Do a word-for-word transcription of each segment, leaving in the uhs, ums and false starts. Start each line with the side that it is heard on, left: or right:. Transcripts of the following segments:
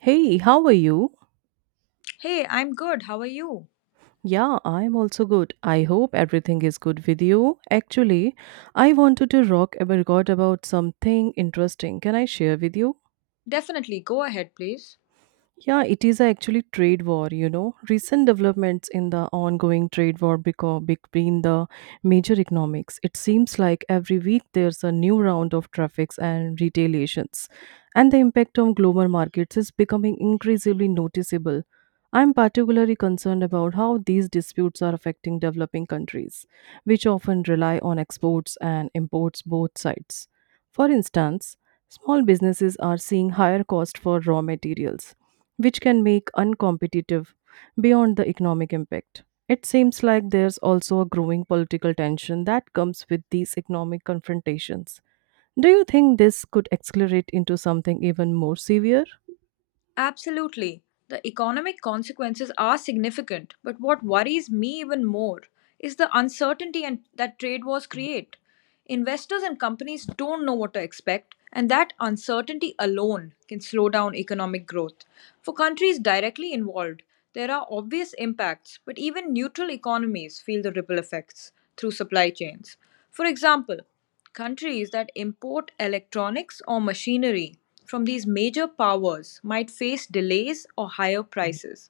right: Hey, how are you?
left: Hey, I'm good. How are you?
right: Yeah, I'm also good. I hope everything is good with you. Actually, I wanted to rock a record about something interesting. Can I share with you?
left: Definitely. Go ahead, please.
right: Yeah, it is actually trade war, you know. Recent developments in the ongoing trade war beco- between the major economics. It seems like every week there's a new round of traffics and retaliations, and the impact on global markets is becoming increasingly noticeable. I'm particularly concerned about how these disputes are affecting developing countries, which often rely on exports and imports both sides. For instance, small businesses are seeing higher cost for raw materials, which can make uncompetitive beyond the economic impact. It seems like there's also a growing political tension that comes with these economic confrontations. Do you think this could accelerate into something even more severe?
left: Absolutely. The economic consequences are significant, but what worries me even more is the uncertainty and that trade wars create. Investors and companies don't know what to expect, and that uncertainty alone can slow down economic growth. For countries directly involved, there are obvious impacts, but even neutral economies feel the ripple effects through supply chains. For example, countries that import electronics or machinery from these major powers might face delays or higher prices.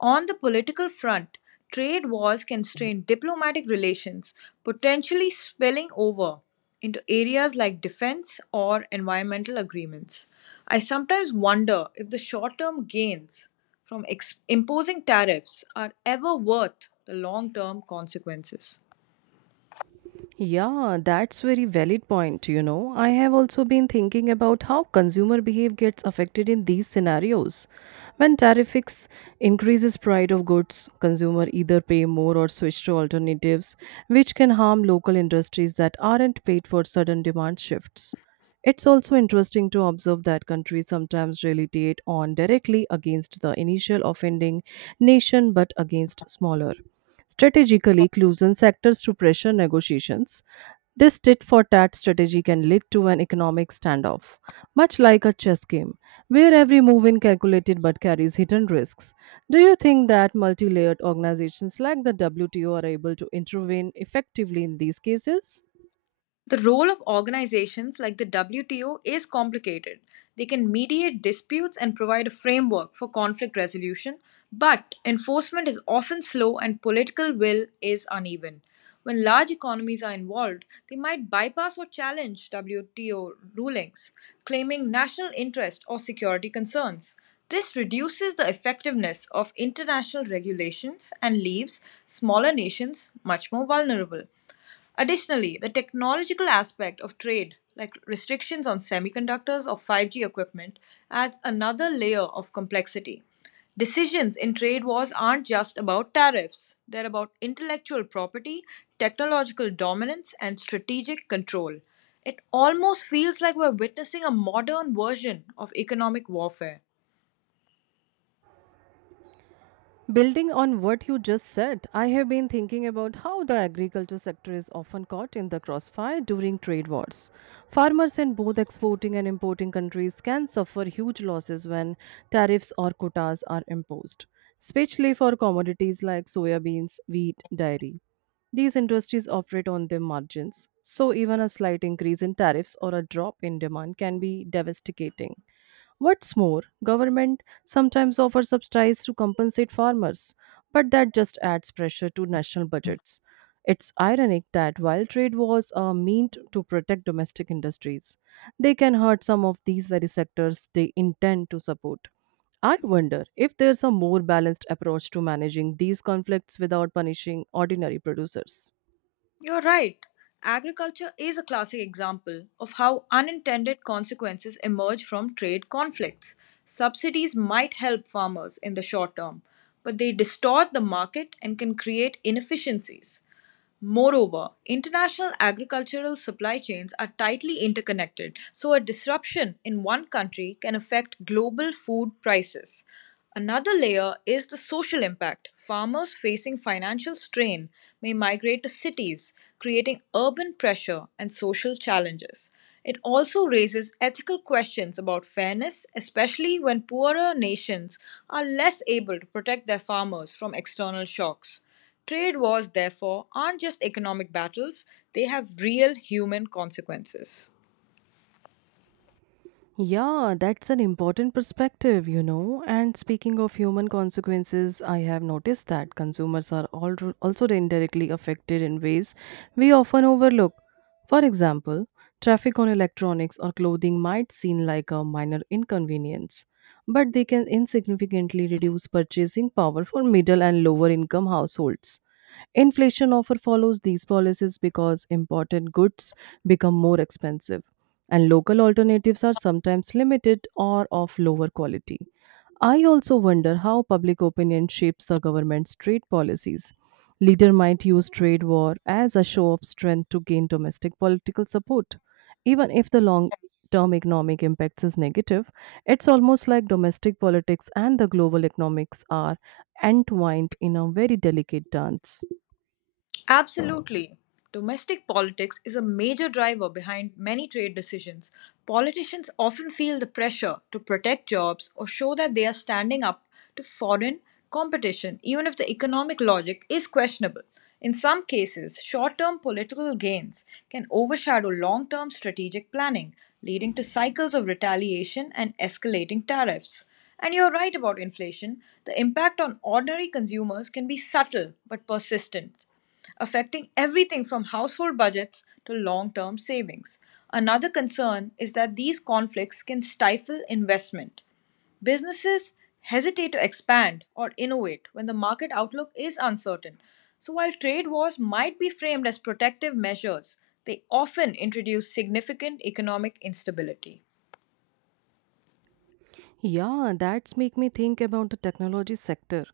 left: On the political front, trade wars can strain diplomatic relations, potentially spilling over into areas like defense or environmental agreements. I sometimes wonder if the short term gains from ex- imposing tariffs are ever worth the long term consequences.
right: Yeah, that's very valid point, you know. I have also been thinking about how consumer behavior gets affected in these scenarios. When tariffs increases price of goods, consumer either pay more or switch to alternatives, which can harm local industries that aren't paid for sudden demand shifts. It's also interesting to observe that countries sometimes retaliate on directly against the initial offending nation but against smaller strategically loosen sectors to pressure negotiations. This tit for tat strategy can lead to an economic standoff, much like a chess game, where every move is calculated but carries hidden risks. Do you think that multi layered organizations like the W T O are able to intervene effectively in these cases?
left: The role of organizations like the W T O is complicated. They can mediate disputes and provide a framework for conflict resolution, but enforcement is often slow and political will is uneven. When large economies are involved, they might bypass or challenge W T O rulings, claiming national interest or security concerns. This reduces the effectiveness of international regulations and leaves smaller nations much more vulnerable. Additionally, the technological aspect of trade, like restrictions on semiconductors or five G equipment, adds another layer of complexity. Decisions in trade wars aren't just about tariffs, they're about intellectual property, technological dominance, and strategic control. It almost feels like we're witnessing a modern version of economic warfare.
right: Building on what you just said, I have been thinking about how the agriculture sector is often caught in the crossfire during trade wars. Farmers in both exporting and importing countries can suffer huge losses when tariffs or quotas are imposed, especially for commodities like soya beans, wheat, dairy. These industries operate on their margins, so even a slight increase in tariffs or a drop in demand can be devastating. What's more, government sometimes offers subsidies to compensate farmers, but that just adds pressure to national budgets. It's ironic that while trade wars are meant to protect domestic industries, they can hurt some of these very sectors they intend to support. I wonder if there's a more balanced approach to managing these conflicts without punishing ordinary producers.
left: You're right. Agriculture is a classic example of how unintended consequences emerge from trade conflicts. Subsidies might help farmers in the short term, but they distort the market and can create inefficiencies. Moreover, international agricultural supply chains are tightly interconnected, so a disruption in one country can affect global food prices. Another layer is the social impact. Farmers facing financial strain may migrate to cities, creating urban pressure and social challenges. It also raises ethical questions about fairness, especially when poorer nations are less able to protect their farmers from external shocks. Trade wars, therefore, aren't just economic battles, they have real human consequences.
right: Yeah, that's an important perspective, you know. And speaking of human consequences, I have noticed that consumers are al- also indirectly affected in ways we often overlook. For example, traffic on electronics or clothing might seem like a minor inconvenience, but they can insignificantly reduce purchasing power for middle and lower income households. Inflation often follows these policies because imported goods become more expensive and local alternatives are sometimes limited or of lower quality. I also wonder how public opinion shapes the government's trade policies. Leader might use trade war as a show of strength to gain domestic political support. Even if the long term economic impacts is negative, it's almost like domestic politics and the global economics are entwined in a very delicate dance.
left: Absolutely. Domestic politics is a major driver behind many trade decisions. Politicians often feel the pressure to protect jobs or show that they are standing up to foreign competition, even if the economic logic is questionable. In some cases, short term political gains can overshadow long term strategic planning, leading to cycles of retaliation and escalating tariffs. And you're right about inflation. The impact on ordinary consumers can be subtle but persistent, affecting everything from household budgets to long term savings. Another concern is that these conflicts can stifle investment. Businesses hesitate to expand or innovate when the market outlook is uncertain. So, while trade wars might be framed as protective measures, they often introduce significant economic instability.
right: Yeah, that's make me think about the technology sector.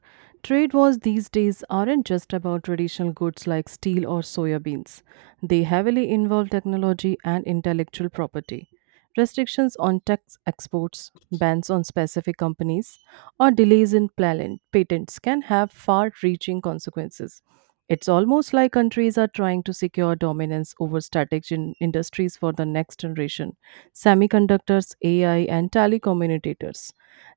right: Trade wars these days aren't just about traditional goods like steel or soya beans. They heavily involve technology and intellectual property. Restrictions on tech exports, bans on specific companies, or delays in plan- patents can have far-reaching consequences. It's almost like countries are trying to secure dominance over strategic in- industries for the next generation semiconductors, A I, and telecommunicators.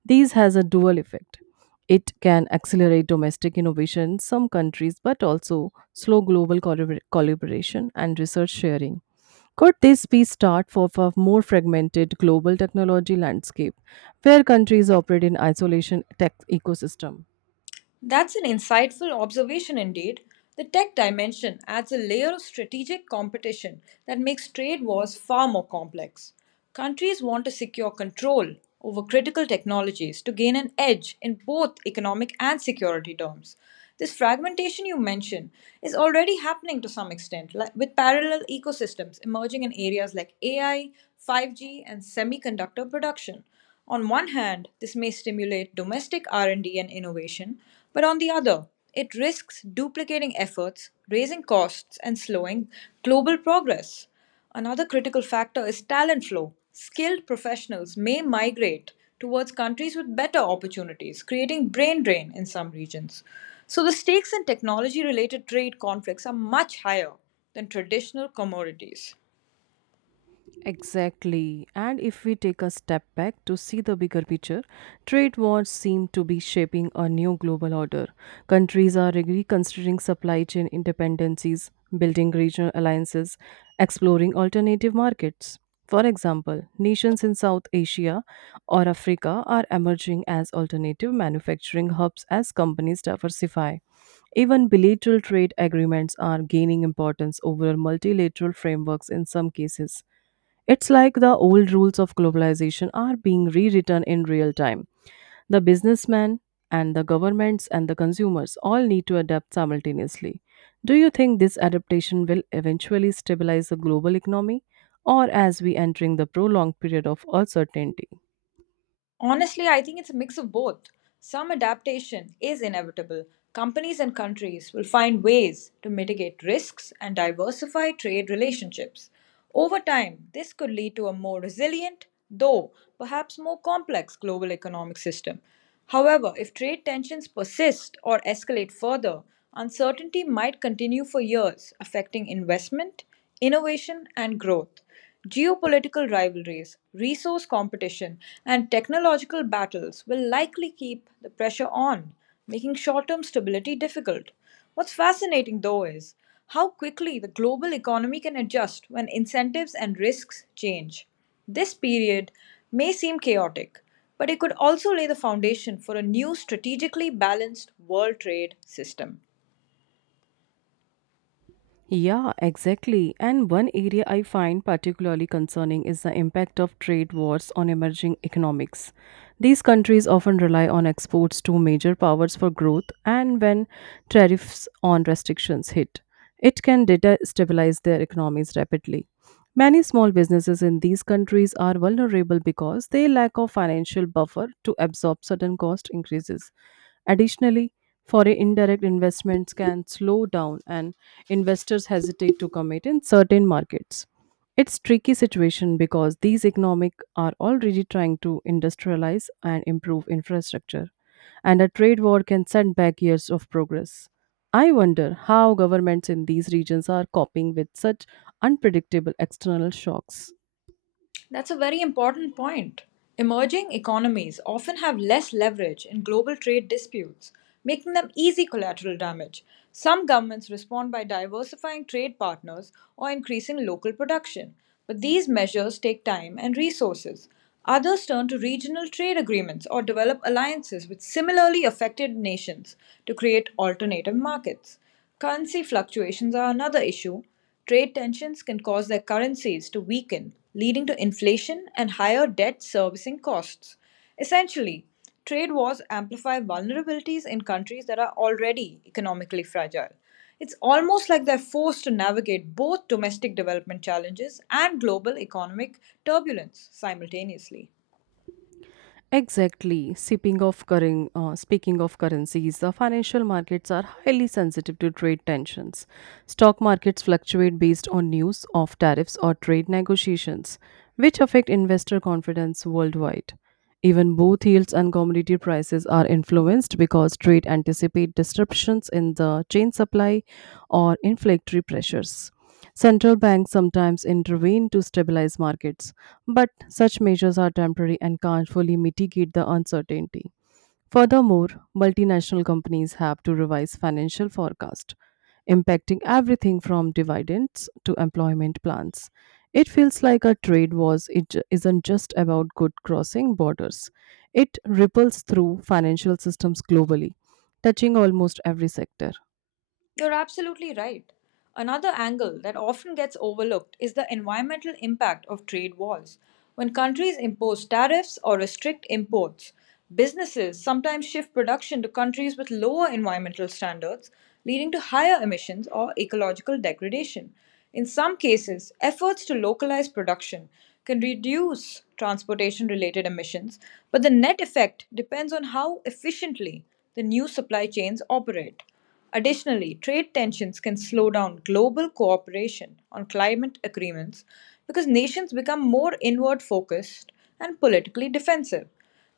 right: These has a dual effect. It can accelerate domestic innovation in some countries, but also slow global collabor- collaboration and research sharing. Could this be start for a more fragmented global technology landscape where countries operate in isolation tech ecosystem?
left: That's an insightful observation indeed. The tech dimension adds a layer of strategic competition that makes trade wars far more complex. Countries want to secure control over critical technologies to gain an edge in both economic and security terms. This fragmentation you mention is already happening to some extent, like with parallel ecosystems emerging in areas like A I, five G, and semiconductor production. On one hand, this may stimulate domestic R and D and D and innovation, but on the other, it risks duplicating efforts, raising costs, and slowing global progress. Another critical factor is talent flow. Skilled professionals may migrate towards countries with better opportunities, creating brain drain in some regions. So the stakes in technology related trade conflicts are much higher than traditional commodities.
right: Exactly. And if we take a step back to see the bigger picture, trade wars seem to be shaping a new global order. Countries are reconsidering supply chain independencies, building regional alliances, exploring alternative markets. For example, nations in South Asia or Africa are emerging as alternative manufacturing hubs as companies diversify. Even bilateral trade agreements are gaining importance over multilateral frameworks in some cases. It's like the old rules of globalization are being rewritten in real time. The businessman and the governments and the consumers all need to adapt simultaneously. Do you think this adaptation will eventually stabilize the global economy or as we entering the prolonged period of uncertainty?
left: Honestly, I think it's a mix of both. Some adaptation is inevitable. Companies and countries will find ways to mitigate risks and diversify trade relationships. Over time, this could lead to a more resilient, though perhaps more complex global economic system. However, if trade tensions persist or escalate further, uncertainty might continue for years, affecting investment, innovation, and growth. Geopolitical rivalries, resource competition, and technological battles will likely keep the pressure on, making short term stability difficult. What's fascinating, though, is how quickly the global economy can adjust when incentives and risks change. This period may seem chaotic, but it could also lay the foundation for a new, strategically balanced world trade system.
right: Yeah, exactly. And one area I find particularly concerning is the impact of trade wars on emerging economics. These countries often rely on exports to major powers for growth, and when tariffs on restrictions hit, it can destabilize their economies rapidly. Many small businesses in these countries are vulnerable because they lack of financial buffer to absorb sudden cost increases. Additionally, foreign indirect investments can slow down and investors hesitate to commit in certain markets. It's tricky situation because these economic are already trying to industrialize and improve infrastructure and a trade war can send back years of progress. I wonder how governments in these regions are coping with such unpredictable external shocks.
left: That's a very important point. Emerging economies often have less leverage in global trade disputes, making them easy collateral damage. Some governments respond by diversifying trade partners or increasing local production, but these measures take time and resources. Others turn to regional trade agreements or develop alliances with similarly affected nations to create alternative markets. Currency fluctuations are another issue. Trade tensions can cause their currencies to weaken, leading to inflation and higher debt servicing costs. Essentially, trade wars amplify vulnerabilities in countries that are already economically fragile. It's almost like they're forced to navigate both domestic development challenges and global economic turbulence simultaneously.
right: Exactly. Speaking of, curren- uh, speaking of currencies, the financial markets are highly sensitive to trade tensions. Stock markets fluctuate based on news of tariffs or trade negotiations, which affect investor confidence worldwide. Even both yields and commodity prices are influenced because trade anticipate disruptions in the chain supply or inflationary pressures. Central banks sometimes intervene to stabilize markets, but such measures are temporary and can't fully mitigate the uncertainty. Furthermore, multinational companies have to revise financial forecast, impacting everything from dividends to employment plans. It feels like a trade wars it ju- isn't just about good crossing borders. It ripples through financial systems globally, touching almost every sector.
left: You're absolutely right. Another angle that often gets overlooked is the environmental impact of trade wars. When countries impose tariffs or restrict imports, businesses sometimes shift production to countries with lower environmental standards, leading to higher emissions or ecological degradation. In some cases, efforts to localize production can reduce transportation related emissions, but the net effect depends on how efficiently the new supply chains operate. Additionally, trade tensions can slow down global cooperation on climate agreements because nations become more inward focused and politically defensive.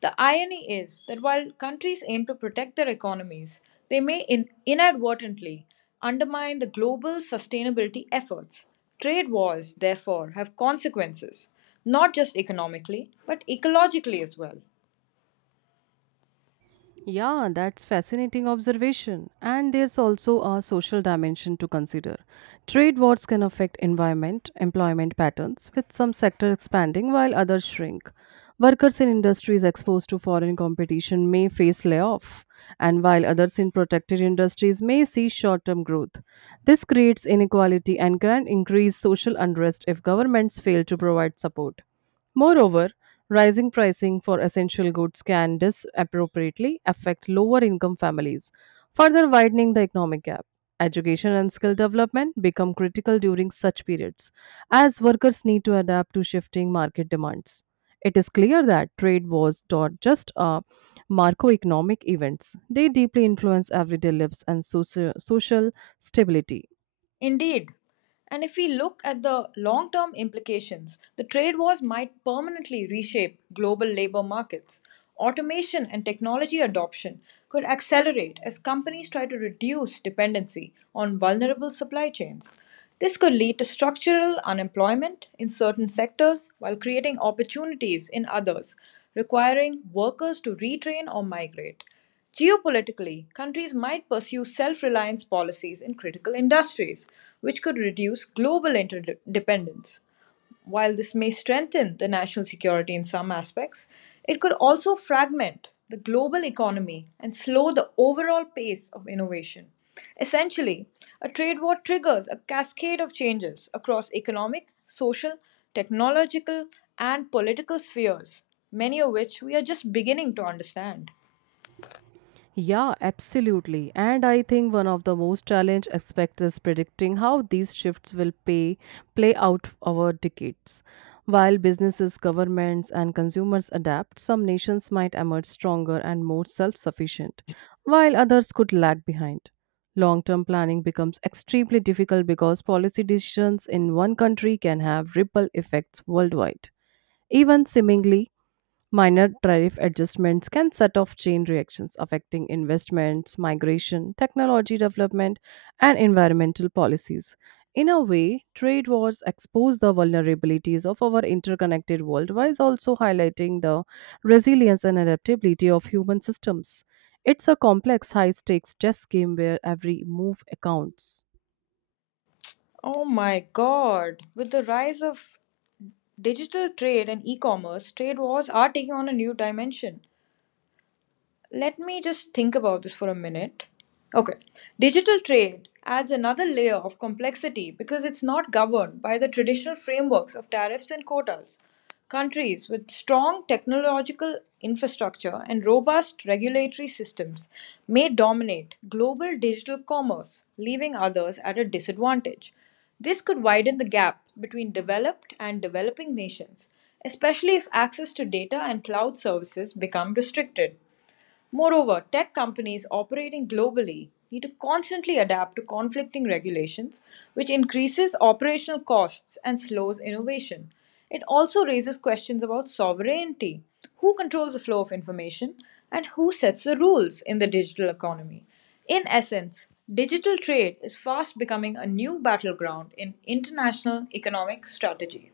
left: The irony is that while countries aim to protect their economies, they may in- inadvertently undermine the global sustainability efforts. Trade wars, therefore, have consequences, not just economically, but ecologically as well.
right: Yeah, that's fascinating observation. And there's also a social dimension to consider. Trade wars can affect environment, employment patterns, with some sectors expanding while others shrink. Workers in industries exposed to foreign competition may face layoff, and while others in protected industries may see short-term growth. This creates inequality and can increase social unrest if governments fail to provide support. Moreover, rising pricing for essential goods can disappropriately affect lower income families, further widening the economic gap. Education and skill development become critical during such periods, as workers need to adapt to shifting market demands. It is clear that trade wars not just uh, macroeconomic events, they deeply influence everyday lives and socio- social stability.
left: Indeed. And if we look at the long term implications, the trade wars might permanently reshape global labor markets. Automation and technology adoption could accelerate as companies try to reduce dependency on vulnerable supply chains. This could lead to structural unemployment in certain sectors while creating opportunities in others, requiring workers to retrain or migrate. Geopolitically, countries might pursue self reliance policies in critical industries, which could reduce global interdependence. While this may strengthen the national security in some aspects, it could also fragment the global economy and slow the overall pace of innovation. Essentially, a trade war triggers a cascade of changes across economic, social, technological, and political spheres, many of which we are just beginning to understand.
right: Yeah, absolutely. And I think one of the most challenge aspects is predicting how these shifts will pay play out over decades. While businesses, governments, and consumers adapt, some nations might emerge stronger and more self-sufficient, while others could lag behind. Long-term planning becomes extremely difficult because policy decisions in one country can have ripple effects worldwide, even seemingly minor tariff adjustments can set off chain reactions affecting investments, migration, technology development, and environmental policies. In a way, trade wars expose the vulnerabilities of our interconnected world while also highlighting the resilience and adaptability of human systems. It's a complex, high stakes chess game where every move accounts.
left: Oh my god, with the rise of digital trade and e commerce, trade wars are taking on a new dimension. Let me just think about this for a minute. Okay, digital trade adds another layer of complexity because it's not governed by the traditional frameworks of tariffs and quotas. Countries with strong technological infrastructure and robust regulatory systems may dominate global digital commerce, leaving others at a disadvantage. This could widen the gap between developed and developing nations, especially if access to data and cloud services become restricted. Moreover, tech companies operating globally need to constantly adapt to conflicting regulations, which increases operational costs and slows innovation. It also raises questions about sovereignty: who controls the flow of information, and who sets the rules in the digital economy. In essence, digital trade is fast becoming a new battleground in international economic strategy.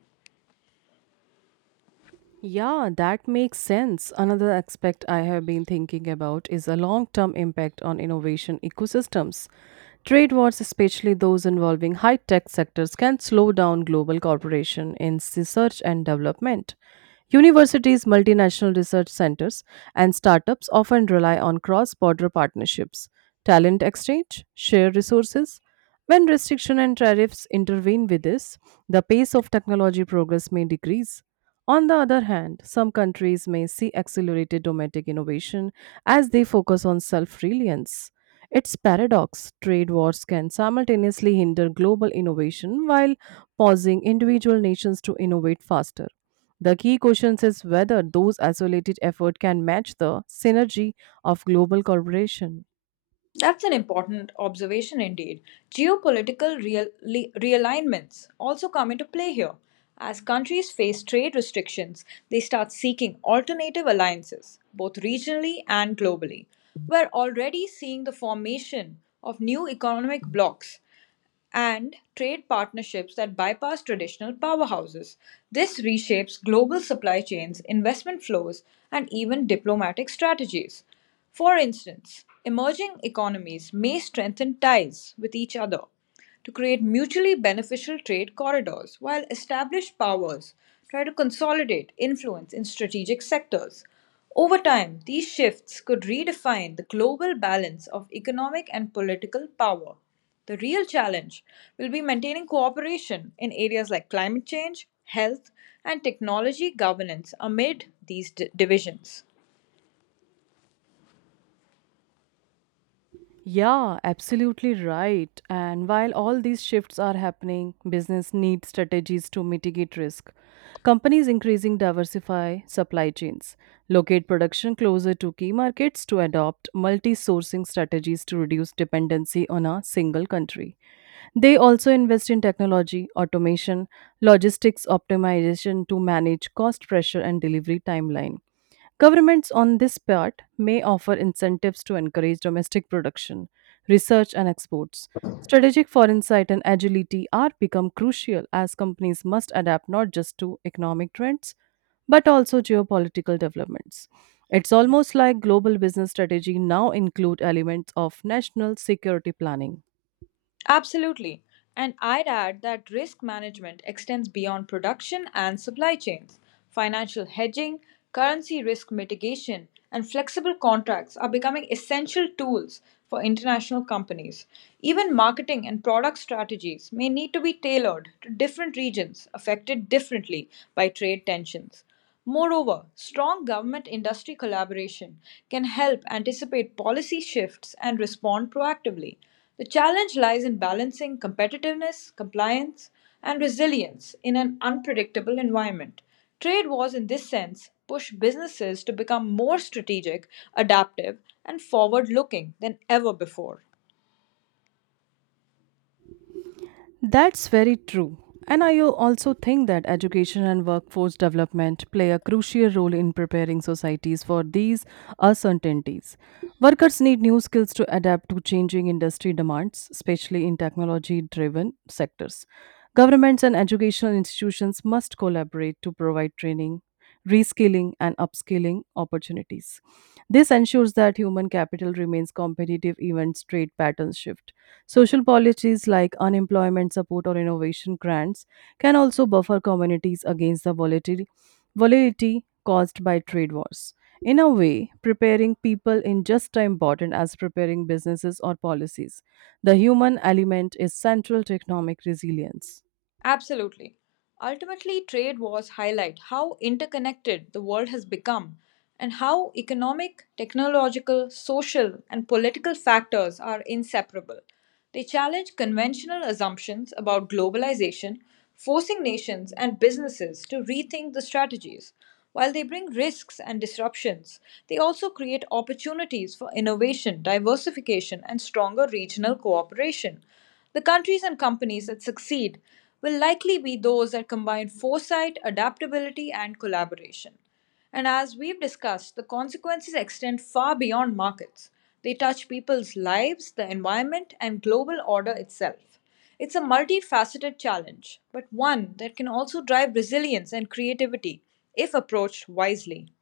right: Yeah, that makes sense. Another aspect I have been thinking about is a long-term impact on innovation ecosystems. Trade wars, especially those involving high-tech sectors, can slow down global cooperation in research and development. Universities, multinational research centers, and startups often rely on cross-border partnerships, talent exchange, share resources. When restriction and tariffs intervene with this, the pace of technology progress may decrease. On the other hand, some countries may see accelerated domestic innovation as they focus on self reliance. It's paradox trade wars can simultaneously hinder global innovation while pausing individual nations to innovate faster. The key question is whether those isolated efforts can match the synergy of global cooperation.
left: That's an important observation indeed. Geopolitical real- li- realignments also come into play here. As countries face trade restrictions, they start seeking alternative alliances, both regionally and globally. We're already seeing the formation of new economic blocs and trade partnerships that bypass traditional powerhouses. This reshapes global supply chains, investment flows, and even diplomatic strategies. For instance, emerging economies may strengthen ties with each other to create mutually beneficial trade corridors, while established powers try to consolidate influence in strategic sectors. Over time, these shifts could redefine the global balance of economic and political power. The real challenge will be maintaining cooperation in areas like climate change, health, and technology governance amid these d- divisions.
right: Yeah, absolutely right. And while all these shifts are happening, business need strategies to mitigate risk. Companies increasing diversify supply chains, locate production closer to key markets to adopt multi-sourcing strategies to reduce dependency on a single country. They also invest in technology, automation, logistics optimization to manage cost pressure and delivery timeline. Governments on this part may offer incentives to encourage domestic production, research, and exports. Strategic foreign sight and agility are become crucial as companies must adapt not just to economic trends but also geopolitical developments. It's almost like global business strategy now include elements of national security planning.
left: Absolutely. And I'd add that risk management extends beyond production and supply chains. Financial hedging, currency risk mitigation, and flexible contracts are becoming essential tools for international companies. Even marketing and product strategies may need to be tailored to different regions affected differently by trade tensions. Moreover, strong government-industry collaboration can help anticipate policy shifts and respond proactively. The challenge lies in balancing competitiveness, compliance, and resilience in an unpredictable environment. Trade wars, in this sense, push businesses to become more strategic, adaptive, and forward looking than ever before.
right: That's very true. And I also think that education and workforce development play a crucial role in preparing societies for these uncertainties. Workers need new skills to adapt to changing industry demands, especially in technology driven sectors. Governments and educational institutions must collaborate to provide training, reskilling, and upskilling opportunities. This ensures that human capital remains competitive even trade patterns shift. Social policies like unemployment support or innovation grants can also buffer communities against the volatility, volatility caused by trade wars. In a way, preparing people in just as important as preparing businesses or policies. The human element is central to economic resilience.
left: Absolutely. Ultimately, trade wars highlight how interconnected the world has become and how economic, technological, social, and political factors are inseparable. They challenge conventional assumptions about globalization, forcing nations and businesses to rethink the strategies. While they bring risks and disruptions, they also create opportunities for innovation, diversification, and stronger regional cooperation. The countries and companies that succeed will likely be those that combine foresight, adaptability, and collaboration. And as we've discussed, the consequences extend far beyond markets. They touch people's lives, the environment, and global order itself. It's a multifaceted challenge, but one that can also drive resilience and creativity if approached wisely.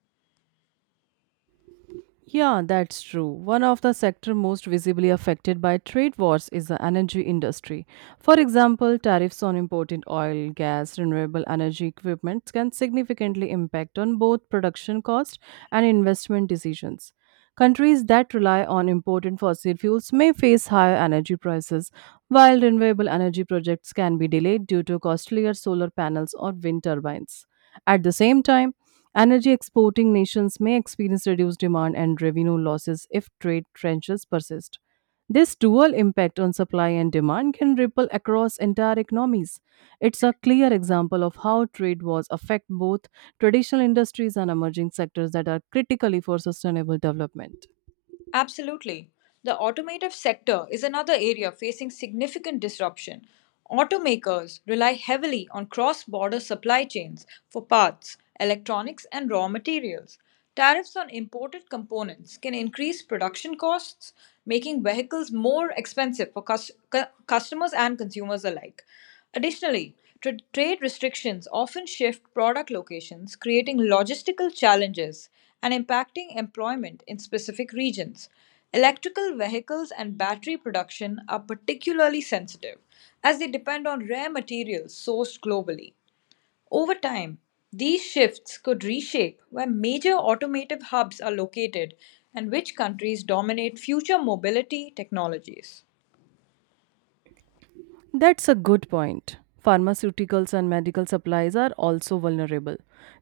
right: Yeah, that's true. One of the sector most visibly affected by trade wars is the energy industry. For example, tariffs on imported oil, gas, renewable energy equipment can significantly impact on both production cost and investment decisions. Countries that rely on imported fossil fuels may face higher energy prices, while renewable energy projects can be delayed due to costlier solar panels or wind turbines. At the same time, energy exporting nations may experience reduced demand and revenue losses if trade trenches persist. This dual impact on supply and demand can ripple across entire economies. It's a clear example of how trade wars affect both traditional industries and emerging sectors that are critically for sustainable development.
left: Absolutely. The automotive sector is another area facing significant disruption. Automakers rely heavily on cross border supply chains for parts, electronics, and raw materials. Tariffs on imported components can increase production costs, making vehicles more expensive for cus- cu- customers and consumers alike. Additionally, tra- trade restrictions often shift product locations, creating logistical challenges and impacting employment in specific regions. Electrical vehicles and battery production are particularly sensitive as they depend on rare materials sourced globally. Over time, these shifts could reshape where major automotive hubs are located and which countries dominate future mobility technologies.
right: That's a good point. Pharmaceuticals and medical supplies are also vulnerable.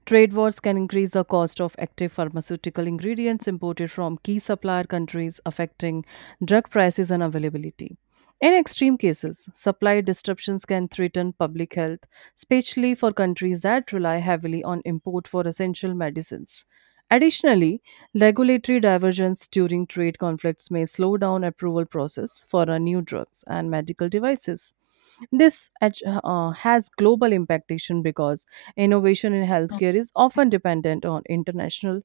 right: Trade wars can increase the cost of active pharmaceutical ingredients imported from key supplier countries, affecting drug prices and availability. In extreme cases, supply disruptions can threaten public health, especially for countries that rely heavily on import for essential medicines. Additionally, regulatory divergence during trade conflicts may slow down approval process for uh, new drugs and medical devices. This ach- uh, has global implication because innovation in healthcare is often dependent on international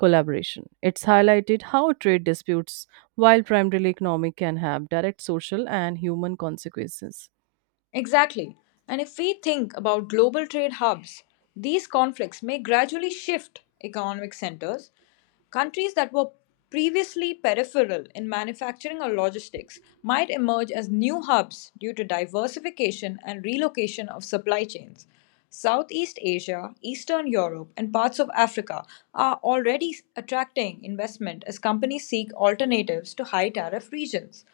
right: collaboration. It's highlighted how trade disputes, while primarily economic, can have direct social and human consequences.
left: Exactly. And if we think about global trade hubs, these conflicts may gradually shift economic centers. Countries that were previously peripheral in manufacturing or logistics might emerge as new hubs due to diversification and relocation of supply chains. Southeast Asia, Eastern Europe, and parts of Africa are already attracting investment as companies seek alternatives to high tariff regions.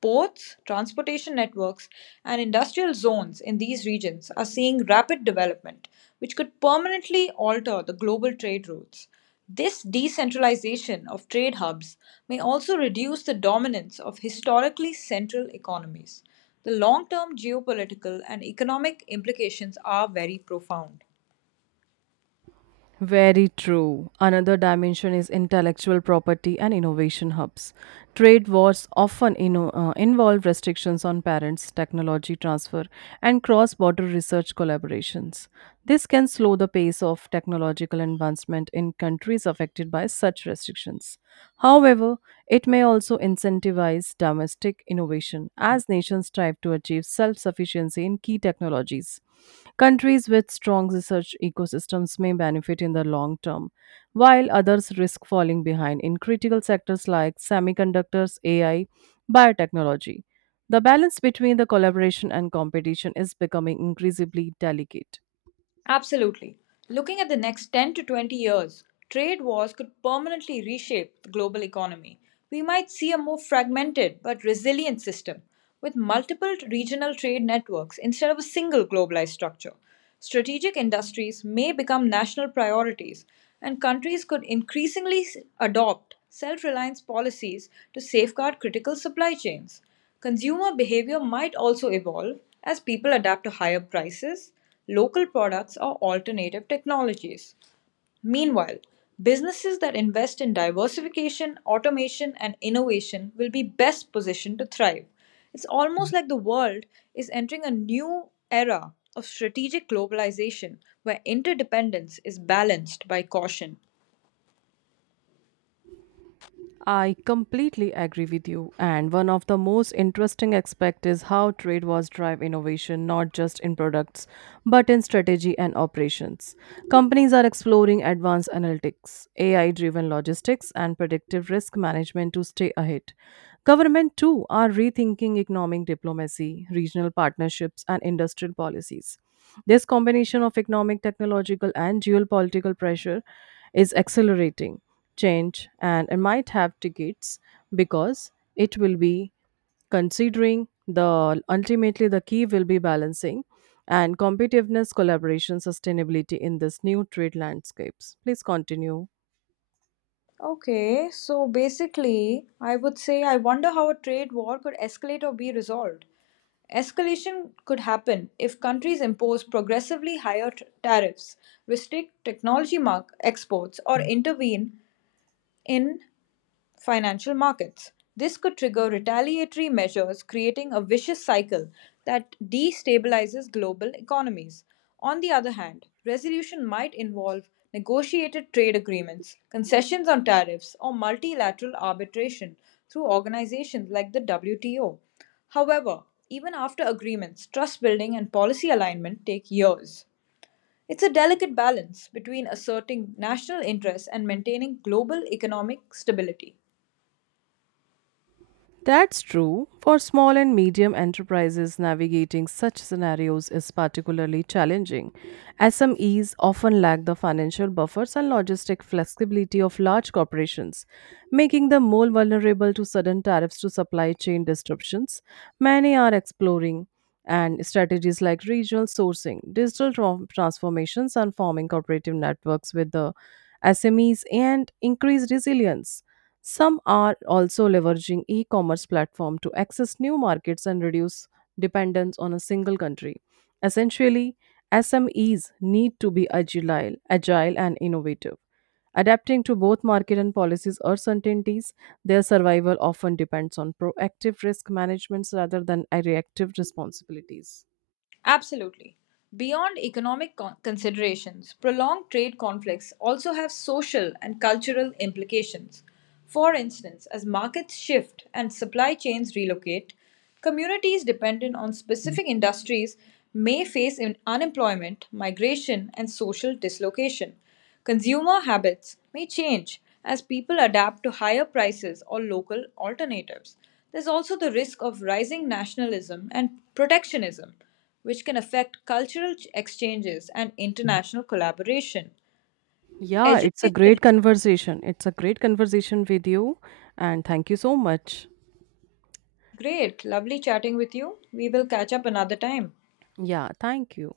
left: Ports, transportation networks, and industrial zones in these regions are seeing rapid development, which could permanently alter the global trade routes. This decentralization of trade hubs may also reduce the dominance of historically central economies. The long term geopolitical and economic implications are very profound.
right: Very true. Another dimension is intellectual property and innovation hubs. Trade wars often inno- uh, involve restrictions on patents, technology transfer, and cross border research collaborations. This can slow the pace of technological advancement in countries affected by such restrictions. However, it may also incentivize domestic innovation as nations strive to achieve self sufficiency in key technologies. Countries with strong research ecosystems may benefit in the long term, while others risk falling behind in critical sectors like semiconductors, A I, biotechnology. The balance between the collaboration and competition is becoming increasingly delicate.
left: Absolutely. Looking at the next ten to twenty years, trade wars could permanently reshape the global economy. We might see a more fragmented but resilient system with multiple regional trade networks instead of a single globalized structure. Strategic industries may become national priorities, and countries could increasingly s- adopt self reliance policies to safeguard critical supply chains. Consumer behavior might also evolve as people adapt to higher prices, local products, or alternative technologies. Meanwhile, businesses that invest in diversification, automation, and innovation will be best positioned to thrive. It's almost like the world is entering a new era of strategic globalization where interdependence is balanced by caution.
right: I completely agree with you. And one of the most interesting aspects is how trade wars drive innovation not just in products but in strategy and operations. Companies are exploring advanced analytics, A I driven logistics, and predictive risk management to stay ahead. Government too are rethinking economic diplomacy, regional partnerships, and industrial policies. This combination of economic, technological, and geopolitical pressure is accelerating change and I might have tickets because it will be considering the ultimately the key will be balancing and competitiveness collaboration sustainability in this new trade landscapes please continue.
left: Okay, so basically, I would say I wonder how a trade war could escalate or be resolved. Escalation could happen if countries impose progressively higher t- tariffs, restrict technology mark exports, or intervene in financial markets. This could trigger retaliatory measures, creating a vicious cycle that destabilizes global economies. On the other hand, resolution might involve negotiated trade agreements, concessions on tariffs, or multilateral arbitration through organizations like the W T O. However, even after agreements, trust building and policy alignment take years. It's a delicate balance between asserting national interests and maintaining global economic stability.
right: That's true. For small and medium enterprises, navigating such scenarios is particularly challenging, as some S M Es often lack the financial buffers and logistic flexibility of large corporations, making them more vulnerable to sudden tariffs to supply chain disruptions. Many are exploring and strategies like regional sourcing, digital tran- transformations, and forming cooperative networks with the S M Es and increased resilience. Some are also leveraging e commerce platform to access new markets and reduce dependence on a single country. Essentially, S M Es need to be agile, agile and innovative. Adapting to both market and policies uncertainties. Their survival often depends on proactive risk management rather than a reactive responsibilities.
left: Absolutely. Beyond economic con- considerations, prolonged trade conflicts also have social and cultural implications. For instance, as markets shift and supply chains relocate, communities dependent on specific industries may face in- unemployment, migration, and social dislocation. Consumer habits may change as people adapt to higher prices or local alternatives. There's also the risk of rising nationalism and protectionism, which can affect cultural ch- exchanges and international collaboration.
right: Yeah, it's a
left: Education,
right: great conversation. It's a great conversation with you, and thank you so much.
left: great, lovely chatting with you. We will catch up another time.
right: Yeah, thank you.